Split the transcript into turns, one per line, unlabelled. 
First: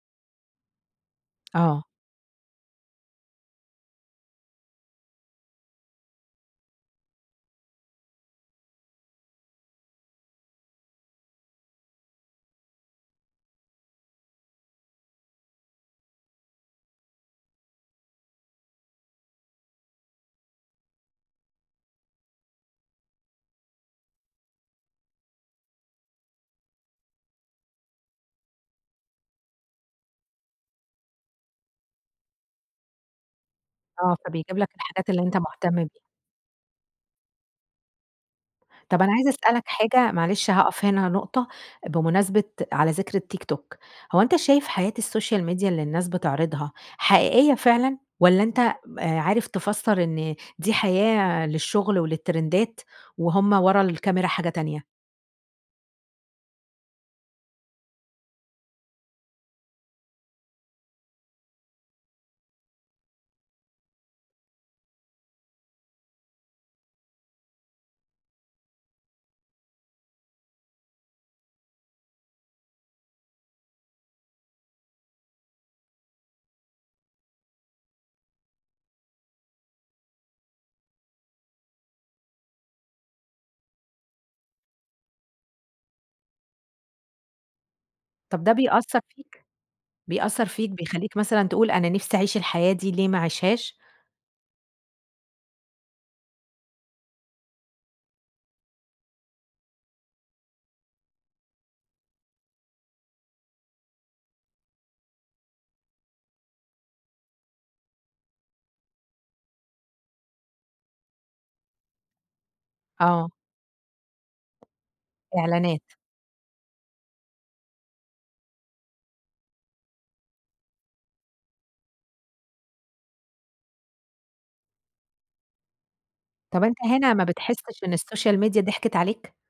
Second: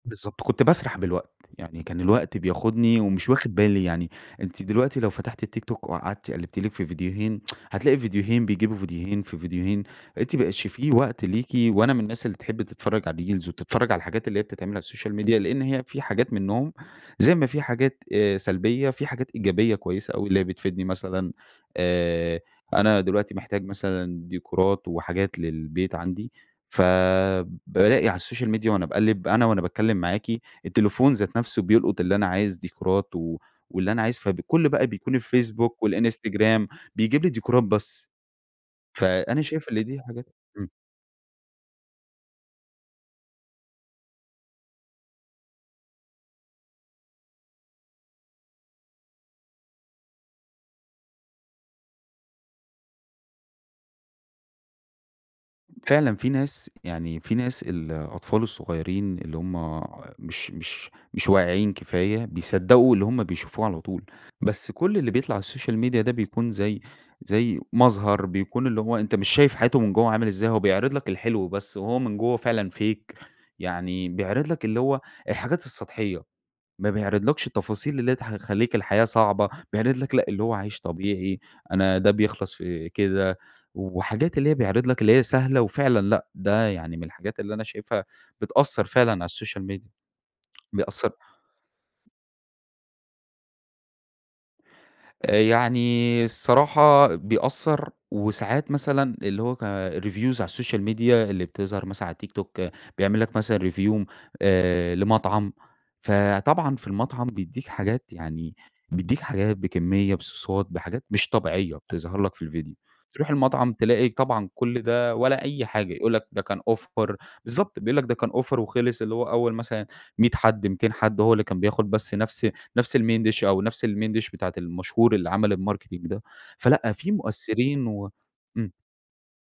بالضبط، كنت باسرح بالوقت.
آه.
يعني كان الوقت بياخدني، ومش واخد بالي يعني. أنتِ دلوقتي لو فتحتِ التيك توك، وقعدتِ قلّبتِ لِك في ڨيديوهين، هتلاقي ڤيديوهين بيجيبوا ڨيديوهين، في ڨيديوهين. أنتِ ما بقيتش فيه وقت ليكِ، وأنا من الناس اللي تحب تتفرّج على الريلز، وتتفرّج على الحاجات اللي هي بتتعمل على السوشيال ميديا، لإن هي في حاجات منهم زي ما في حاجات آآ سلبيّة، في حاجات إيجابية كويّسة أوي اللي هي بتفيدني مثلًا، آآ أنا دلوقتي محتاج مثلًا ديكورات، وحاجات للبيت عندي، فبالاقي على السوشيال ميديا وأنا باقلّب، أنا وأنا باتكلّم معاكِ، التليفون ذات نفسه بيلقُط اللي أنا عايز ديكورات، و واللي أنا
آ،
عايز
فبيجيب
فبكل
لك
بقى
الحاجات
بيكون
اللي أنت مهتم
الفيسبوك،
بيها.
والإنستجرام، بيجيب لي ديكورات بس.
طب أنا عايزة
فأنا
اسألك
شايف اللي دي
حاجة،
حاجات
معلش
إمم.
هاقف هنا نقطة، بمناسبة على ذكر التيك توك، هو أنت شايف حياة السوشيال ميديا اللي الناس بتعرضها حقيقيّة فعلًا، والّا أنت آآ عارف تفسّر إن دي حياة للشغل، وللترندات، وهم ورا الكاميرا حاجة تانية؟
فعلًا في ناس يعني في ناس الأطفال الصغيّرين اللي هم مش مش مش واعيين كفاية، بيصدّقوا اللي همّ بيشوفوه على طول. بس كل اللي بيطلع على السوشيال ميديا ده بيكون زي زي مظهر، بيكون اللي هو أنت مش شايف حياته من جوّه عامل إزاي، هو بيعرض لك الحلو بس، وهو من جوّه فعلًا fake يعني بيعرض لك اللي هو الحاجات السطحيّة. ما بيعرض لكش التفاصيل اللي هي ت هتخلّيك الحياة صعبة. بيعرض لك لأ، اللي هو عايش طبيعي، أنا ده بيخلص في كده، وحاجات اللي هي بيعرض لك اللي هي سهلة، وفعلًا لأ، ده يعني من الحاجات اللي أنا شايفها
طب ده
بتأثّر
بيأثّر
فعلًا على
فيك،
السوشيال ميديا.
بيأثر فيك
بيأثّر
بيخلّيك مثلًا تقول: "أنا نفسي اعيش الحياة دي، ليه ما اعيشهاش؟"
آآ يعني الصراحة بيأثّر، وساعات مثلًا اللي هو ك الreviews على السوشيال ميديا اللي بتظهر مثلًا على التيك توك، بيعمل لك مثلًا review آآ لمطعم. فطبعًا في المطعم بيدّيك حاجات يعني بيدّيك حاجات بكمية، بصوصات، بحاجات مش طبيعيّة بتظهر لك في الڤيديو. تروح
آه.
المطعم تلاقي طبعًا كل ده والّا أي
إعلانات.
حاجة، يقول لك ده كان offer بالضبط، بيقول لك ده كان offer وخلص، اللي هو أوّل مثلًا 100 حد، 200 حد هو اللي كان بياخد بس نفس نفس الMain dish أو نفس الMain dish بتاعة المشهور اللي عمل الmarketing ده،
طب أنت
فلأ في
هنا ما بتحسّش
مؤثّرين
إن
و
السوشيال ميديا
إمم.
ضحكِت عليك؟